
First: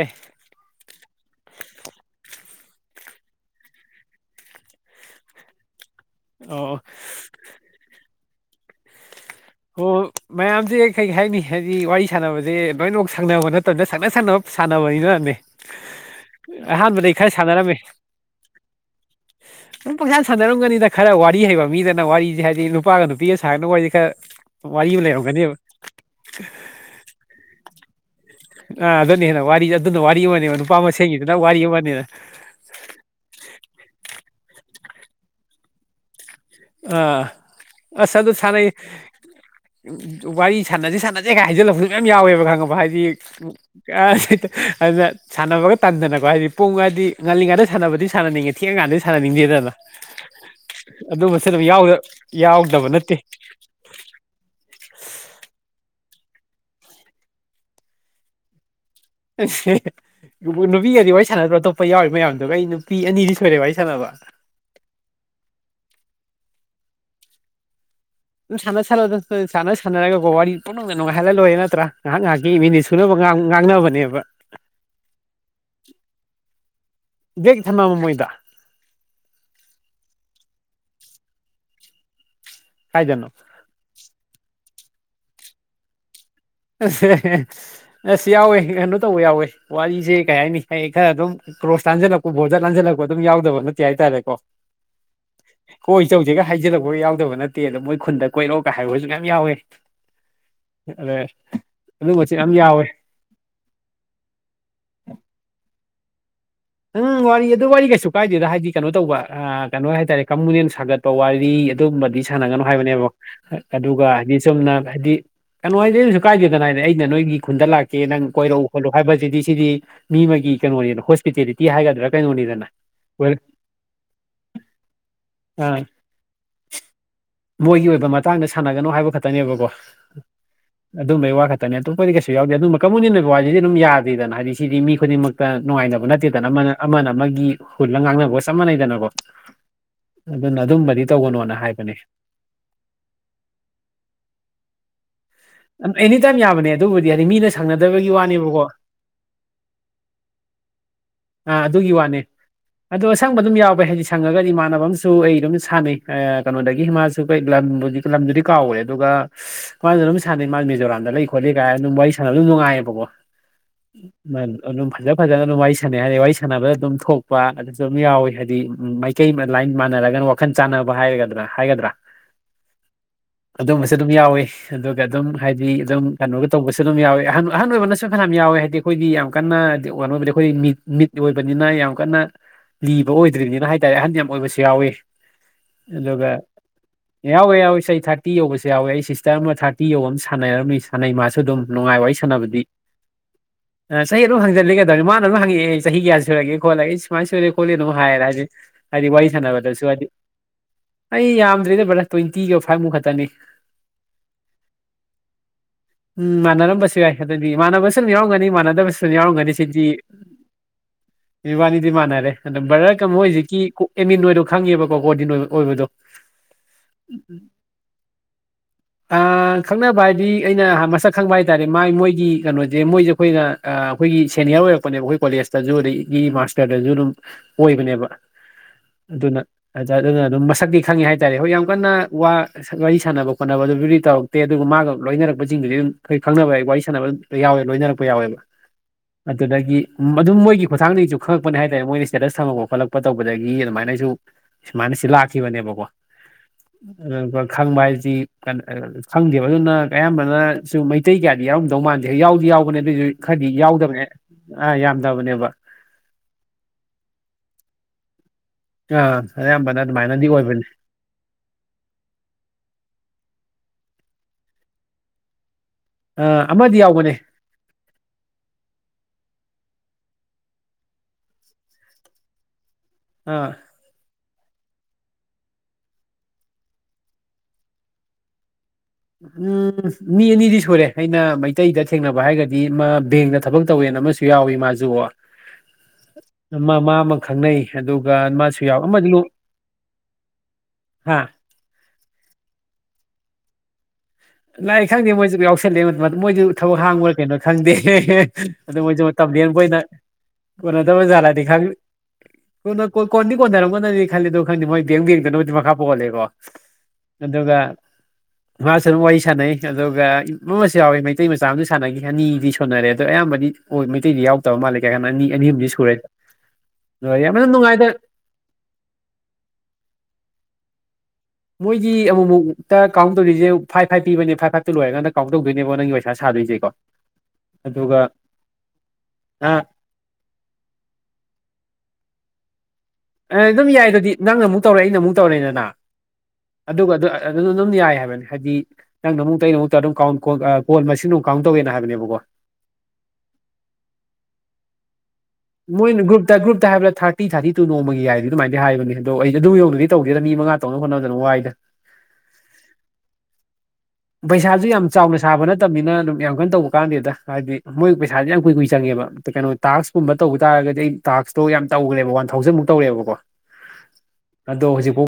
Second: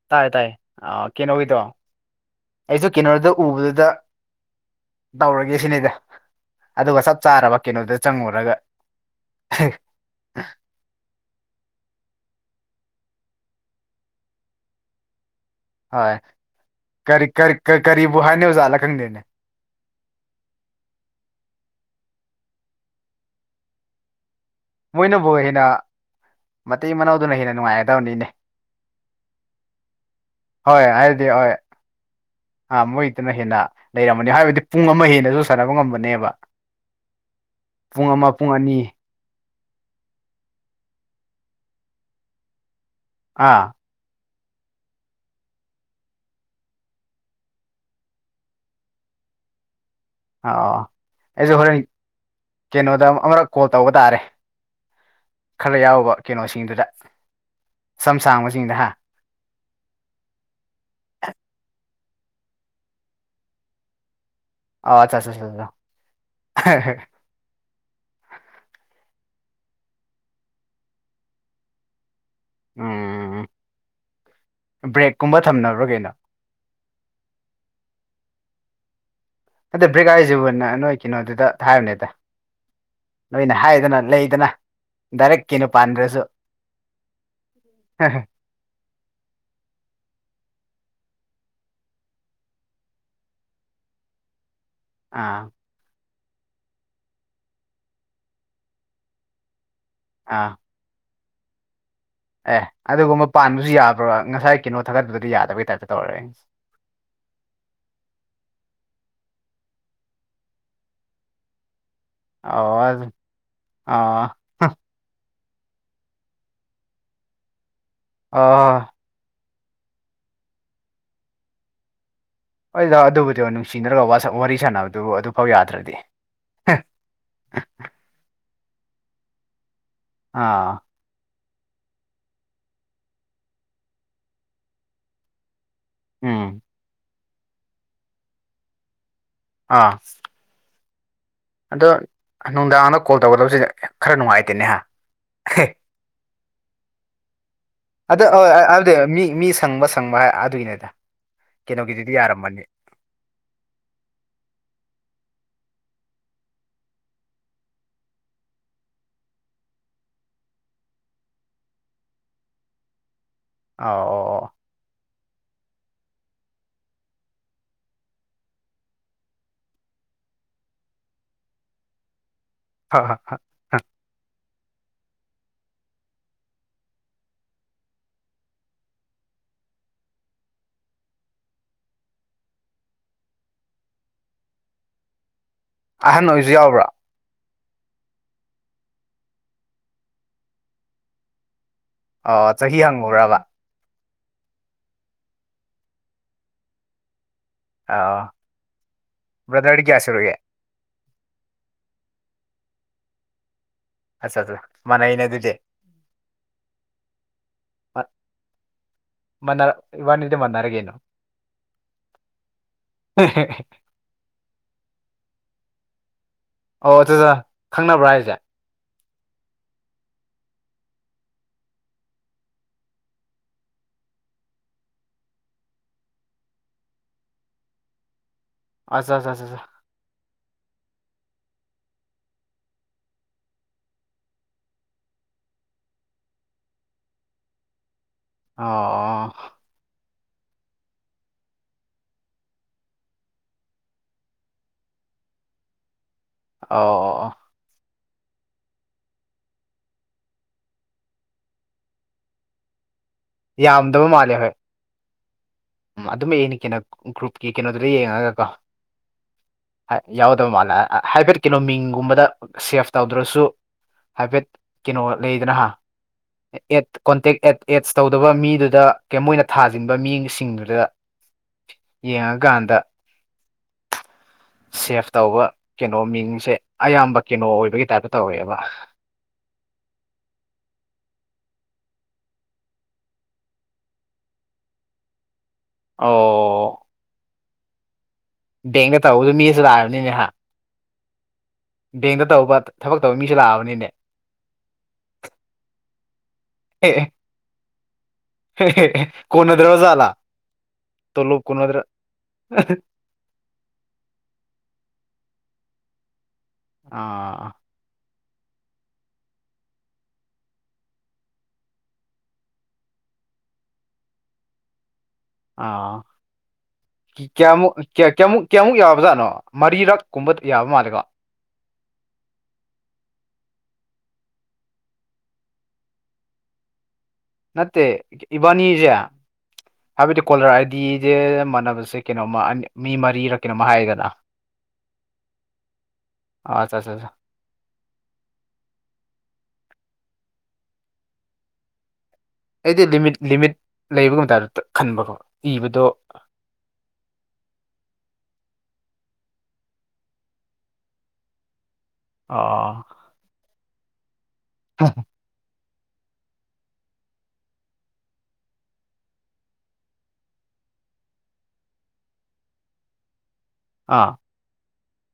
ꯇꯥꯔꯦ ꯇꯥꯏ ꯑ ꯀꯩꯅꯣꯒꯤꯗꯣ ꯑꯩꯁꯨ ꯀꯩꯅꯣꯗ ꯎꯕꯗꯨꯗ ꯇꯧꯔꯒꯦ ꯁꯤꯅꯦꯗ ꯑꯣ ꯑꯗꯨꯒ ꯁꯞ ꯆꯍꯔꯕꯅ ꯆꯪꯉꯨꯔꯒ ꯍꯣꯏ ꯃꯌꯥꯝꯁꯦ ꯀꯩ ꯍꯥꯏꯅꯤ ꯍꯥꯏꯗꯤ ꯋꯥꯔꯤ ꯁꯥꯟꯅꯕꯗ ꯑ ꯂꯣꯏꯅꯃꯛ ꯁꯪꯅꯕ ꯅꯠꯇꯝꯅ ꯁꯪꯅ ꯁꯪꯅꯕ ꯁꯥꯟꯅꯕꯅꯤꯅꯅꯦ ꯍꯣꯏ ꯑꯍꯥꯟꯕꯗꯩ ꯀꯔꯤ ꯈꯔ ꯀꯔꯤ ꯁꯥꯟꯅꯔꯝꯃꯦ ꯀꯔꯤꯕꯨ ꯍꯥꯏꯅꯕꯖꯥꯠꯂ ꯈꯪꯗꯦꯅꯦ ꯑꯗꯨꯝ ꯄꯪꯁꯥꯥꯟ ꯁꯥꯟꯅꯔꯝꯒꯅꯤꯗ ꯈꯔ ꯋꯥꯔꯤ ꯍꯩꯕ ꯃꯤꯗꯅ ꯋꯥꯔꯤꯖꯦ ꯍꯥꯏꯗꯤ ꯅꯨꯄꯥꯒ ꯅꯨꯄꯤꯒ ꯁꯥꯡꯅꯅꯕ ꯋꯥꯔꯤꯁꯦ ꯈꯔ ꯋꯥꯔꯤ ꯑꯃ ꯃꯣꯏꯅꯕꯨ ꯂꯩꯔꯝꯒꯅꯦꯕ ꯍꯦꯟꯅ ꯃꯇꯩ ꯃꯅꯥꯎꯗꯨꯅ ꯍꯦꯟꯅ ꯅꯨꯡꯉꯥꯏꯔꯗꯧꯅꯤꯅꯦ ꯑꯥ ꯑꯗꯨꯅꯦ ꯍꯦꯟꯅ ꯋꯥꯔꯤ ꯑꯗꯨꯅ ꯋꯥꯔꯤ ꯑꯣꯏꯅꯦꯕ ꯅꯨꯄꯥ ꯍꯣꯏ ꯍꯥꯏꯕꯗꯤ ꯃꯁꯦꯟꯒꯤꯗꯨꯅ ꯍꯣꯏ ꯋꯥꯔꯤ ꯑꯃꯅꯦꯅ ꯑꯥ ꯃꯣꯏꯗꯨꯅ ꯍꯦꯟꯅ ꯂꯩꯔꯝꯃꯅꯤ ꯍꯥꯏꯕꯗꯤ ꯄꯨꯡ ꯑꯃ ꯍꯦꯟꯅꯁꯨ ꯁꯥꯟꯅꯕ ꯉꯝꯕꯅꯦꯕ ꯑ ꯄꯨꯡ ꯑꯁ ꯑꯃ ꯑꯗꯨ ꯄꯨꯡ ꯁꯥꯅꯩ ꯑꯅꯤ ꯎ ꯋꯥꯔꯤ ꯁꯥꯟꯅꯖꯦ ꯁꯥꯟꯅꯖꯦ ꯀꯥꯏ ꯍꯥꯏꯖꯤꯜ ꯂꯛꯄꯁꯨ ꯃꯌꯥꯝ ꯌꯥꯎꯋꯦꯕ ꯈꯪꯉꯕ ꯍꯥꯏ ꯑꯥ [unintelligible] ꯑꯗꯨꯅ ꯁꯥꯟꯅꯕꯒ ꯇꯟꯗꯅꯀꯣ ꯍꯥꯏꯗꯤ ꯄꯨꯡ ꯍꯥꯏꯗꯤ ꯉꯜꯂꯤꯉꯩꯗ ꯁꯥꯟꯅꯕꯗꯤ ꯁꯥꯟꯅꯅꯤꯡꯉꯦ ꯊꯦꯡꯉ ꯀꯥꯟꯗꯗꯤ ꯁꯥꯟꯅ ꯅꯤꯡꯗꯦꯗꯅ ꯑ ꯑꯣ ꯑꯩꯁꯨ ꯍꯣꯔꯦꯟ ꯌꯥꯎꯗꯕ ꯀꯩꯅꯣꯗ ꯅꯠꯇꯦ ꯑꯃꯛ ꯀꯣꯜ ꯇꯧꯕ ꯇꯥꯔꯦ ꯈꯔ ꯌꯥꯎꯕ ꯀꯩꯅꯣꯁꯤꯡꯗꯨꯗ ꯁꯝ ꯁꯥꯡꯕꯁꯤꯡꯗ ꯍꯥ ꯅꯨꯄꯤꯒꯗꯤ ꯋꯥꯔꯤ ꯁꯥꯟꯅꯗ꯭ꯔꯣ ꯑꯇꯣꯞꯄ ꯂꯄ ꯌꯥꯎꯔꯤ ꯃꯌꯥꯝꯗꯨꯒ ꯑꯩ ꯅꯨꯄꯤ ꯑꯅꯤꯗꯤ ꯁꯣꯏꯔꯦꯕ ꯋꯥꯔꯤ ꯁꯥꯟꯅꯕ ꯑ ꯑꯠꯆꯥ ꯑꯗꯨꯝ ꯁꯥꯟꯅ ꯁꯥꯟꯅꯕ ꯁꯥꯟꯅ ꯁꯥꯟꯅꯔꯒꯀꯣ ꯋꯥꯔꯤ ꯄꯨꯛꯅꯤꯡꯗ ꯉꯥꯏꯜꯂ ꯂꯣꯏꯦ ꯅꯠꯇ꯭ꯔꯥ ꯉꯥꯏꯍꯥꯛ ꯉꯥꯏꯍꯥꯛꯀꯤ ꯃꯤꯅꯤꯠ ꯁꯨꯅꯕ ꯎꯝ ꯉꯥꯡꯅꯕꯅꯦꯕ ꯕ꯭ꯔꯦꯛꯀꯨꯝꯕ ꯊꯝꯅꯕ꯭ꯔꯣ ꯀꯩꯅꯣ ꯕꯦꯛ ꯊꯝꯃꯃ ꯃꯣꯏꯗ ꯑꯗ ꯕ꯭ꯔꯦꯛ ꯍꯥꯏꯔꯤꯁꯤꯕꯨꯅꯦ ꯅꯣꯏ ꯀꯩꯅꯣꯗꯨꯗ ꯊ ꯍꯥꯏꯕꯅꯦꯗ ꯀꯥꯏꯗꯅꯣ ꯅꯣꯏꯅ ꯍꯥꯏꯔꯦꯗꯅ ꯂꯩꯗꯅ ꯗꯥꯢꯔꯦꯛ ꯀꯦꯟꯅ ꯄꯥꯟꯒ꯭ꯔꯖꯨ ꯑꯁ ꯑꯁ ꯌꯥꯎꯋꯦ ꯀꯩꯅꯣ ꯇꯧꯕ ꯌꯥꯎꯋꯦ ꯋꯥꯔꯤꯁꯦ ꯀꯩ ꯍꯥꯏꯅꯤ ꯍꯥꯏ ꯈꯔ ꯑꯗꯨꯝ ꯀ꯭ꯔꯣꯁ ꯇꯥꯟꯖꯜꯂꯛꯄ ꯕꯣꯗꯔ ꯂꯥꯟꯖꯜꯂꯛꯄ ꯑꯗꯨꯝ ꯌꯥꯎꯗꯕ ꯅꯠꯇꯦ ꯍꯥꯏ ꯇꯥꯔꯦꯀꯣ ꯑꯥ ꯆꯧꯁꯤꯒꯦ ꯍꯥꯏꯖꯤꯜꯂꯛꯄꯒ ꯌꯥꯎꯗꯕ ꯅꯠꯇꯦ ꯑꯗ ꯃꯣꯏ ꯈꯨꯟꯗ ꯀꯣꯏꯔꯛꯎ ꯀꯥꯏ ꯍꯥꯏꯕꯁꯨ ꯌꯥꯝ ꯌꯥꯎꯋꯦ ꯑ ꯑ ꯑꯦ ꯑꯗꯨꯒꯨꯝꯕ ꯄꯥꯟꯕꯁꯨ ꯌꯥꯕ꯭ꯔꯣ ꯉꯁꯥꯏ ꯀꯩꯅꯣ ꯊꯥꯒꯠꯄꯗꯗꯤ ꯌꯥꯗꯕꯒꯤ ꯇꯥꯏꯞꯇ ꯇꯧꯔꯦ ꯎꯝ ꯋꯥꯔꯤ ꯑꯗꯨ ꯋꯥꯔꯤ ꯀꯩꯁꯨ ꯀꯥꯏꯗꯦꯗ ꯍꯥꯏꯗꯤ ꯀꯩꯅꯣ ꯇꯧꯕ ꯀꯩꯅꯣ ꯍꯥꯏꯇꯥꯔꯦ ꯀꯃꯨꯅꯦꯜ ꯁꯥꯒꯠꯄ ꯋꯥꯔꯤ ꯑꯗꯨꯕꯗꯤ ꯁꯥꯟꯅꯒꯅꯨ ꯍꯥꯏꯕꯅꯦꯕ ꯑꯣ ꯑꯗꯨꯒ ꯑ ꯍꯥꯏꯗꯤ ꯆꯨꯝꯅ ꯍꯥꯏꯗꯤ ꯀꯩꯅꯣ ꯍꯥꯏꯗꯤ ꯑꯩꯩꯅꯁꯨ ꯀꯥꯏꯗꯦꯗꯅ ꯍꯥꯏꯅꯦ ꯑꯩꯅ ꯅꯣꯏꯒꯤ ꯈꯨꯟꯗ ꯂꯥꯛꯀꯦ ꯑꯦ ꯅꯪ ꯀꯣꯏꯔꯛꯎ ꯈꯣꯠꯂꯨ ꯑ ꯍꯥꯏꯕꯁꯤꯗꯤ ꯁꯤꯗꯤ ꯃꯤ ꯑꯃꯒꯤꯒꯤ ꯀꯩꯅꯣꯅꯦꯅ ꯍ ꯄꯤꯦꯔꯤꯇꯤ ꯍꯥꯏꯒꯗ꯭ꯔꯥ ꯍ ꯏꯗ ꯑꯗꯨꯕꯨꯗꯤꯣ ꯅꯨꯡꯁꯤꯅꯔꯒ ꯋꯥꯔꯤ ꯁꯥꯟꯅꯕꯗꯨꯕꯨ ꯑꯗꯨꯐꯥꯎ ꯌꯥꯗ꯭ꯔꯗꯤ ꯁꯥꯟꯅꯒꯅꯣ ꯍꯥꯏꯕ ꯈꯛꯇꯅꯦꯕꯀꯣ ꯑꯥ ꯑꯗꯨꯝꯕꯩ ꯋꯥ [unintelligible] ꯑꯇꯣꯞꯄꯗꯤ ꯀꯩꯁꯨ ꯌꯥꯎꯗꯦ ꯑꯗꯨꯝꯕ ꯀꯃꯨꯅꯦꯜ ꯑꯣꯏꯕ ꯋꯥꯁꯤꯗꯤ ꯑꯗꯨꯝ ꯌꯥꯗꯦꯗꯅ ꯍꯥꯏꯗꯤ ꯁꯤꯗꯤ ꯃꯤ ꯈꯨꯗꯤꯡꯃꯛꯇ ꯅꯨꯡꯉꯥꯏꯅ ꯅ ꯎꯝ ꯃꯃꯅ ꯑꯃ ꯅ ꯃ ꯃꯤ ꯍꯨꯜꯂꯒ ꯉꯥꯡꯅꯕꯒ ꯆꯞꯃꯥꯅꯩꯗꯅꯀꯣ ꯑꯥ ꯑꯗꯨꯗ ꯑꯗꯨ ꯑꯗꯨꯝ ꯃꯔꯤ ꯑꯗꯣ ꯅꯨꯡꯗꯥꯡꯗ ꯀꯣꯜ ꯇꯧꯒꯗꯧꯕꯁꯤꯗ ꯈꯔ ꯅꯨꯡꯉꯥꯏ ꯇꯦꯅꯦꯍꯥ ꯑꯦꯅꯤꯇꯥꯏꯝ ꯌꯥꯕꯅꯦ ꯑꯗꯨꯕꯨꯗꯤ ꯍꯥꯏꯗꯤ ꯃꯤꯅ ꯁꯪꯅꯗꯕꯒꯤ ꯑꯗꯣ ꯋꯥꯅꯦꯕꯀꯣ ꯍꯥꯏꯕꯗꯤ ꯃꯤ ꯃꯤ ꯁꯪꯕ ꯁꯪꯕ ꯑꯗꯨꯒꯤꯅꯦꯗ ꯑꯥ ꯑꯗꯨꯒꯤ ꯀꯩꯅꯣꯒꯤꯗꯨꯗꯤ ꯋꯥꯅꯦ ꯌꯥꯔꯝꯃꯅꯤ ꯑꯗꯣ ꯑꯁꯪꯕ ꯑꯗꯨꯝ ꯌꯥꯎꯕꯩ ꯍꯥꯏꯗꯤ ꯁꯪꯉꯒꯗꯤ ꯏꯃꯥꯟꯅꯕ ꯑꯃꯁꯨ ꯑꯩ ꯑꯗꯨꯝ ꯁꯥꯟꯅꯩ ꯀꯅꯣꯗꯒꯤ ꯍꯤꯃꯥꯁꯨ ꯈꯣꯏ ꯂꯝꯕꯨꯗꯤ ꯂꯝꯗꯨꯗꯤ ꯀꯥꯎꯔꯦ ꯑꯗꯨꯒ ꯃꯥꯁꯨ ꯑꯗꯨꯝ ꯁꯥꯟꯅꯩ ꯃꯥ ꯃꯤꯖꯣꯔꯥꯝꯗ ꯂꯩ ꯈꯣꯠꯂꯦ ꯀꯥꯏꯅ ꯑꯗꯨꯝ ꯋꯥꯔꯤ ꯁꯥꯟꯅꯕ ꯑꯗꯨ ꯅꯨꯡꯉꯥꯏꯌꯦꯕꯀꯣ ꯑ ꯑꯣ [unintelligible] ꯑꯗꯨꯝ ꯐꯖ ꯐꯖꯅ ꯑꯗꯨꯝ ꯋꯥꯔꯤ ꯁꯥꯟꯅꯩ ꯍꯥꯏꯗꯤ ꯋꯥꯔꯤ ꯁꯥꯟꯅꯕꯗ ꯑꯗꯨꯝ ꯊꯣꯛꯄ ꯑꯗꯨꯁꯨ ꯑꯗꯨꯝ ꯌꯥꯎꯏꯤ ꯍꯥꯏꯗꯤ ꯎ ꯃꯥꯀꯩ ꯃ ꯂꯥꯏꯟ ꯃꯥꯟꯅꯔꯒꯅ ꯋꯥꯈꯜ ꯆꯥꯟꯅꯕ ꯍꯥꯏꯒꯗ꯭ꯔꯥ ꯍꯥꯏꯒꯗ꯭ꯔꯥ ꯑꯣ ꯑꯗꯨꯝꯕꯁꯨ ꯑꯗꯨꯝ ꯌꯥꯎꯋꯤ ꯁꯦꯟꯗ ꯑ ꯑꯗꯨꯝ ꯍꯥꯏꯗꯤ ꯑꯗꯨꯝ ꯀꯩꯅꯣꯒ ꯇꯧꯕꯁꯨ ꯑꯗꯨꯝ ꯌꯥꯎꯋꯦꯍ ꯑꯍꯟ ꯑꯣꯏꯕꯅꯁꯨ ꯐꯅꯌꯥꯝ ꯌꯥꯎꯋꯦ ꯍꯥꯏꯗꯤ ꯑꯩꯈꯣꯏꯗꯤ ꯌꯥꯝ ꯀꯟꯅ ꯍꯥꯏꯗꯤ ꯑꯣ ꯑꯣꯏꯕꯗꯤ ꯑꯩꯈꯣꯏ ꯃꯤꯠ ꯃꯤꯠ ꯑꯣꯏꯕꯅꯤꯅ ꯌꯥꯝ ꯀꯟꯅ ꯂꯤꯕ ꯑꯣꯏꯗ꯭ꯔꯤꯅꯤꯅ ꯍꯥꯏꯇꯥꯔꯦ ꯑꯍꯟ ꯌꯥꯝ ꯑꯣꯏꯕꯁꯨ ꯌꯥꯎꯋ ꯑꯍꯟ ꯑꯣꯏꯁꯨ ꯌꯥꯕ꯭ꯔꯥ ꯌꯥꯎꯋꯦ ꯌꯥꯎꯋꯦ ꯆꯍꯤ ꯊꯔꯇꯤ ꯌꯧꯕꯁꯨ ꯌꯥꯎꯋꯦ ꯑꯩ ꯁꯤꯁꯇꯔ ꯑꯃ ꯊꯥꯔ ꯇꯤ ꯌꯧꯝ ꯁꯥꯟꯅꯔꯝꯃꯤ ꯁꯥꯟꯅꯩ ꯃꯥꯁꯨ ꯑꯗꯨꯝ ꯅꯨꯡꯉꯥꯏ ꯋꯥꯔꯤ ꯑ ꯁꯥꯟꯅꯕꯗꯤ ꯆꯍꯤ ꯍꯪꯉꯨꯔꯕ ꯑ ꯆꯍꯤ ꯑꯗꯨꯝ ꯍꯪꯖꯤꯜꯜꯂꯤꯒꯗꯧꯅꯤ ꯃꯥꯅ ꯑꯗꯨꯝ ꯍꯪꯉꯑꯦ ꯆꯍꯤꯌꯥ ꯁꯨꯔꯒꯦ ꯈꯣꯠꯂꯒꯦ ꯁꯨꯥꯏ ꯁꯨꯔꯦ ꯈꯣꯂꯤꯅ ꯑꯃꯝꯛ ꯍꯥꯏꯌꯦꯔ ꯑ ꯍꯥꯏꯗꯤ ꯍꯥꯏꯗꯤ ꯋꯥꯔꯤ ꯕ꯭ꯔꯗꯔꯗꯤ ꯁꯥꯟꯅꯕꯗꯁꯨ ꯀꯌꯥ ꯍꯥꯏꯗꯤ ꯁꯨꯔꯒꯦ ꯑꯩ ꯌꯥꯝꯗ꯭ꯔꯦꯗ ꯕ꯭ꯔꯥ ꯇ꯭ꯋꯦꯟꯇꯤꯒ ꯐꯥꯏꯚꯃꯨꯛ ꯈꯛꯇꯅꯤ ꯑꯠꯆꯥ ꯑꯠꯆꯥ ꯃꯥꯟꯅꯩꯅꯦ ꯑꯗꯨꯗꯤ ꯎꯝ ꯃꯥꯟꯅꯔꯝꯕꯁꯨ ꯌꯥꯏ ꯑꯗꯨꯗꯤ ꯏꯃꯥꯟꯅꯕꯁꯨ ꯑꯗꯨꯝ ꯌꯥꯎꯔꯝꯒꯅꯤꯃꯥꯟꯅꯗꯕꯁꯨ ꯑꯗꯨꯝ ꯌꯥꯎꯔꯝꯒꯅꯤ ꯃꯥꯟꯅ ꯁꯤꯗꯤ ꯏꯕꯥꯅꯤꯗꯤ ꯃꯥꯟꯅꯔꯦ ꯀꯩꯅꯣ ꯏꯕꯥꯅꯤꯗꯤ ꯃꯥꯟꯅꯔꯦ ꯑꯣ ꯕꯔꯀ ꯃꯣꯏ ꯍꯧꯖꯤꯛꯀꯤ ꯑꯦꯃꯤꯟꯣꯏꯗꯣ ꯈꯪꯉꯦꯕꯀ ꯀꯣ ꯀꯣꯔꯣꯗꯤꯟꯣꯏ ꯑꯣꯏꯕꯗꯣ ꯑꯣ ꯑꯗꯨ ꯈꯪꯅꯕ꯭ꯔꯥ ꯍꯥꯏꯁꯦ ꯑꯥ ꯈꯪꯅꯕ ꯍꯥꯏꯗꯤ ꯑꯩꯅ ꯃꯁꯛ ꯈꯪꯕ ꯍꯥꯏꯇꯥꯔꯦ ꯃꯒꯤ ꯃꯣꯏꯒꯤ ꯀꯩꯅꯣꯁꯦ ꯃꯣꯏꯁꯦ ꯑꯩꯈꯣꯏꯅ ꯑꯩꯈꯣꯏꯒꯤ ꯁꯦꯅꯤꯌꯔ ꯑꯣꯏꯔꯛꯄꯅꯦꯕ ꯑꯩꯈꯣꯏ ꯀꯣꯂꯦꯖꯇꯖ ꯑꯩꯒꯤ ꯃꯥꯁꯇꯔꯗꯖ ꯑꯗꯨꯝ ꯑꯣꯏꯕꯅꯦꯕ ꯑꯠꯆꯥ ꯑꯠꯆꯥ ꯑꯗꯨꯅ ꯑꯠꯆꯥ ꯑꯠꯆꯥ ꯑꯗꯨ ꯑꯗꯨꯝ ꯃꯁꯛꯇꯤ ꯈꯪꯉꯤ ꯍꯥꯏꯇꯥꯔꯦ ꯍꯣꯏ ꯌꯥꯝ ꯀꯟꯅ ꯋꯥ ꯋꯥꯔꯤ ꯁꯥꯟꯅꯕ ꯈꯣꯠꯅꯕ ꯑꯗꯨꯕꯨꯗꯤ ꯇꯧꯔ ꯇꯦ ꯑꯗꯨꯒ ꯃꯥꯒ ꯂꯣꯏꯅꯔꯛꯄꯁꯤꯡꯗꯨꯗꯤ ꯑꯗꯨꯝ ꯑꯩꯈꯣꯏ ꯈꯪꯅꯕ ꯌꯥ ꯋꯥꯔꯤ ꯁꯥꯟꯅꯕ ꯌꯥꯎꯋꯦ ꯂꯣꯏꯅꯔꯛꯄ ꯌꯥꯎꯋꯦꯕ ꯑꯣ ꯑꯗꯨꯗꯒꯤ ꯑꯗꯨꯝ ꯃꯣꯏꯒꯤ ꯈꯨꯠꯊꯥꯡꯁꯤꯡꯁꯨ ꯈꯪꯉꯛꯄꯅꯦ ꯍꯥꯏꯇꯥꯔꯦ ꯃꯣꯏꯅ ꯁ꯭ꯇꯦꯇꯁ ꯊꯝꯃꯛꯄ ꯈꯣꯠꯂꯛꯄ ꯇꯧꯕꯗꯒꯤ ꯑꯗꯨꯃꯥꯏꯅꯁꯨ ꯁꯨꯃꯥꯏꯅ ꯁꯤ ꯂꯥꯛꯈꯤꯕꯅꯦꯕꯀꯣ ꯑꯣ ꯑꯣ ꯑ ꯈꯪ ꯃꯥ ꯁꯤ ꯀ ꯈꯪꯗꯦꯕ ꯑꯗꯨꯅ ꯑꯌꯥꯝꯕꯅ ꯁ ꯃꯩꯇꯩ ꯀꯌꯥꯗꯤ ꯌꯥꯎꯔꯝꯗꯧ ꯃꯥꯟꯗꯦ ꯌꯥꯎꯗꯤ ꯌꯥꯎꯕꯅꯦ ꯑꯗꯨꯏꯁꯨ ꯈꯔꯗꯤ ꯌꯥꯎꯗꯕꯅꯦ ꯌꯥꯝꯗꯕ ꯃꯥꯜꯂꯦ ꯍꯣꯏ ꯑꯥ ꯌꯥꯝ ꯕꯅꯦꯕ ꯎꯝ ꯑꯗꯨꯝ ꯌꯦꯡꯅꯤ ꯀꯩꯅꯣ ꯒ꯭ꯔꯨꯞꯀꯤ ꯀꯩꯅꯣꯗꯨꯗ ꯌꯦꯡꯉꯒ ꯀ ꯑꯥ ꯑꯌꯥꯝꯕꯅ ꯑꯗꯨꯃꯥꯏꯅꯗꯤ ꯌꯥꯎꯗꯕ ꯑꯣꯏꯕꯅꯦ ꯃꯥꯜꯂꯦ ꯍꯥꯏꯐꯦꯠ ꯀꯩꯅꯣ ꯃꯤꯡꯒꯨꯝꯕꯗ ꯁꯦꯞ ꯇꯧꯗ꯭ꯔꯁꯨ ꯍꯥꯏꯐꯦꯠ ꯀꯩꯅꯣ ꯂꯩꯗꯅꯍ ꯑꯥ ꯑꯃꯗꯤ ꯌꯥꯎꯕꯅꯦ ꯀꯣꯟꯇꯦꯛ ꯑꯦꯠꯁ ꯇꯧꯗꯕ ꯃꯤꯗꯨꯗ ꯀꯩꯣꯏꯅ ꯊꯥꯖ ꯕ ꯃꯤꯠꯡꯁꯤꯡꯗꯨꯅ ꯗ ꯌꯦꯡꯉꯀꯥꯟꯗ ꯑꯥ ꯁꯦꯐ ꯇꯧꯕ ꯀꯩꯅꯣ ꯃꯤꯡꯁꯦ ꯑꯌꯥꯝꯕ ꯀꯩꯅꯣ ꯑꯣꯏꯕꯒꯤ ꯇꯥꯏꯞꯇ ꯇꯧꯋꯦꯕ ꯎꯝ ꯃꯤ ꯑꯅꯤꯗꯤ ꯁꯨꯔꯦ ꯑꯩꯅ ꯃꯩꯇꯩꯗ ꯊꯦꯡꯅꯕ ꯍꯥꯏꯔꯒꯗꯤ ꯃꯥ ꯕꯦꯡꯗ ꯊꯕꯛ ꯇꯧꯋꯦꯅ ꯑꯃꯁꯨ ꯌꯥꯎꯏꯤ ꯃꯥꯁꯨ ꯑꯣ ꯃ ꯃꯥ ꯑꯃ ꯈꯪꯅꯩ ꯁꯗꯣ ꯕꯦꯡꯗ ꯇꯧꯕꯗꯣ ꯃꯤꯁꯨ ꯂꯥꯛꯑꯕꯅꯤꯅꯦꯍ ꯍꯥꯥ ꯕꯦꯡꯗ ꯇꯧꯕ ꯊꯕꯛ ꯇꯧꯕ ꯃꯤꯁꯨ ꯂꯥꯛꯑꯕꯅꯤꯅꯦ ꯂꯥꯛꯑ ꯈꯪꯗꯦ ꯃꯣꯏꯁꯨ ꯌꯥꯎꯁꯜꯂꯛꯑꯦ ꯃꯇꯝ ꯃꯇꯝ ꯃꯣꯏꯁꯨ ꯊꯕꯛ ꯑꯦ ꯍꯥꯡꯕ꯭ꯔꯥ ꯀꯩꯅꯣ ꯈꯪꯗꯦ ꯑꯗꯨ ꯃꯣꯏꯁꯨ ꯃꯇꯝ ꯂꯦꯟꯕ ꯀꯣꯟꯅꯗ꯭ꯔꯕ ꯑꯣꯏꯅ ꯖꯥꯠꯂꯥ ꯀꯣꯟꯅꯗꯕ ꯇꯣꯂꯣꯞ ꯖꯥꯠꯂꯗꯤ ꯈ ꯀꯣꯟꯅꯗ꯭ꯔ ꯀꯣꯟꯗꯤ ꯀꯣꯟꯅꯔꯝꯒꯅꯗꯤ ꯈꯜꯂꯤ ꯑꯗꯣ ꯈꯪꯗꯦ ꯃꯣꯏ ꯕꯦꯡ ꯌꯦꯡꯗꯅꯕꯕꯨꯗꯤ ꯃꯈꯥ ꯄꯣꯂꯦꯀꯣ ꯑꯥ ꯍ ꯁꯔ ꯋꯥ ꯁꯥꯟꯅꯩ ꯑꯗꯨꯒ ꯑꯃꯁꯨ ꯌꯥꯎꯋꯤ ꯃꯩꯇꯩ ꯃꯆꯥ ꯑꯃꯁ ꯁꯥꯟꯅꯈꯤ ꯑꯅꯤꯗꯤ ꯁꯣꯟꯅꯔꯦ ꯑꯗꯣ ꯑꯌꯥꯝꯕꯗꯤ ꯑꯣꯏ ꯃꯩꯇꯩꯗꯤ ꯌꯥꯎꯗꯕ ꯃꯥꯂꯦ ꯀꯩ ꯍꯥꯏ ꯑꯥ ꯑꯗꯣ ꯌꯥꯝꯅ ꯀꯌꯥꯃꯨꯛ ꯅꯨꯡꯉꯥꯏꯗ ꯀꯌꯥꯃꯨꯛ ꯀꯌꯥꯃꯨꯛ ꯌꯥꯕꯖꯥꯠꯅꯣ ꯃꯔꯤꯔꯛꯀꯨꯝꯕ ꯌꯥꯕ ꯃꯥꯜꯂꯦꯀꯣ ꯃꯣꯏꯗꯤ ꯑꯃꯨꯛꯃꯨꯛꯇ ꯀꯥꯎꯟ ꯇꯧꯔꯤꯁꯦ ꯐꯥꯏꯚ ꯐꯥꯏꯚ ꯄꯤꯕꯅꯦ ꯐꯥꯏꯚ ꯐꯥꯏꯚꯇ ꯂꯣꯏꯔꯒꯥꯟꯗ ꯀꯥꯎꯟ ꯇꯧꯗꯣꯏꯅꯦꯕꯣ ꯅꯪꯒꯤ ꯄꯩꯁꯥ ꯁꯥꯗꯣꯏꯁꯦꯀꯣ ꯅꯠꯇꯦ ꯑꯗꯨꯒ ꯏꯕꯥꯅꯤꯁꯦ ꯑꯥ ꯍꯥꯏꯕꯗꯤ ꯀꯣꯂꯔ ꯑꯥꯏꯗꯤꯁꯦ ꯃꯥꯟꯅꯕꯁꯦ ꯀꯩꯅꯣꯝꯃ ꯃꯤ ꯃꯔꯤꯔ ꯀꯩꯅꯣꯝꯃ ꯑꯗꯨꯝ ꯌꯥꯏ ꯍꯥꯏꯗꯅ ꯑꯗꯨꯗꯤ ꯅꯪꯅ ꯑꯃꯨꯛ ꯇꯧꯔꯦ ꯑꯩꯅ ꯑꯃꯨꯛ ꯇꯧꯔꯦꯗꯅ ꯑꯥ ꯑꯠꯆꯥ ꯑꯗꯨꯒ ꯑꯠꯆꯥ ꯑꯗꯨ ꯑꯠꯆꯥ ꯑꯗꯨ ꯑꯗꯨꯝ ꯌꯥꯏ ꯍꯥꯏꯕꯅꯤ ꯍꯥꯏꯗꯤ ꯅꯪꯅ ꯑꯃꯨꯛ ꯇꯩꯅ ꯑꯃꯨ ꯑꯗꯨꯝ ꯀꯥꯎꯟ ꯀꯣꯜ ꯃꯁꯤꯡꯝ ꯀꯥꯎꯟ ꯇꯧꯋꯦꯅ ꯍꯥꯏꯕꯅꯦꯕꯀꯣ ꯑꯩꯗꯤ ꯂꯤꯃꯤꯠ ꯂꯤꯃꯤꯠ ꯂꯩꯕꯒꯨꯝꯗ ꯈꯟꯕꯈꯣ ꯃꯣꯏꯅ ꯒ꯭ꯔꯨꯞꯇ ꯒ꯭ꯔꯨꯞꯇ ꯍꯥꯏꯕ꯭ꯔꯥ ꯊꯥꯔꯇꯤ ꯊꯥꯇꯤ ꯅꯣꯡꯃꯒꯤ ꯌꯥꯏ ꯑꯗꯨꯃꯥꯏꯅꯗꯤ ꯍꯥꯏꯕꯅꯤ ꯑꯗꯣ ꯑꯩ ꯑꯗꯨꯝ ꯌꯧꯅꯗꯤ ꯇꯧꯗꯦꯗ ꯃꯤ ꯃꯉꯥ ꯇꯧꯅꯕ ꯍꯣꯠꯅꯕꯗꯅ ꯋꯥꯏꯗ ꯑ ꯄꯩꯁꯥꯁꯨ ꯌꯥꯝ ꯆꯥꯎꯅ ꯁꯥꯕ ꯅꯠꯇꯦ ꯅꯠꯇꯕꯅꯤꯅ ꯑꯗꯨꯝ ꯌꯥꯝ ꯀꯟ ꯇꯧꯕ ꯀꯥꯟꯗꯦꯗ ꯍꯥꯏꯗꯤ ꯃꯣꯏ ꯄꯩꯁꯥꯥꯁꯦ ꯌꯥꯝ ꯀꯨꯏ ꯀꯨꯏ ꯆꯪꯉꯦꯕ ꯀꯩꯅꯣ ꯇꯥꯛꯁ ꯀꯨꯝꯕ ꯇꯧꯕ ꯇꯥꯔꯒꯗꯤ ꯑꯩ ꯇꯥꯛꯁꯇꯣ ꯌꯥꯝ ꯇꯧꯈ꯭ꯔꯦꯕ ꯋꯥꯟ ꯊꯥꯎꯖꯟꯃꯨꯛ ꯇꯧꯔꯦꯕꯀꯣ ꯑꯥ ꯑꯗꯣ ꯍꯧꯖꯤ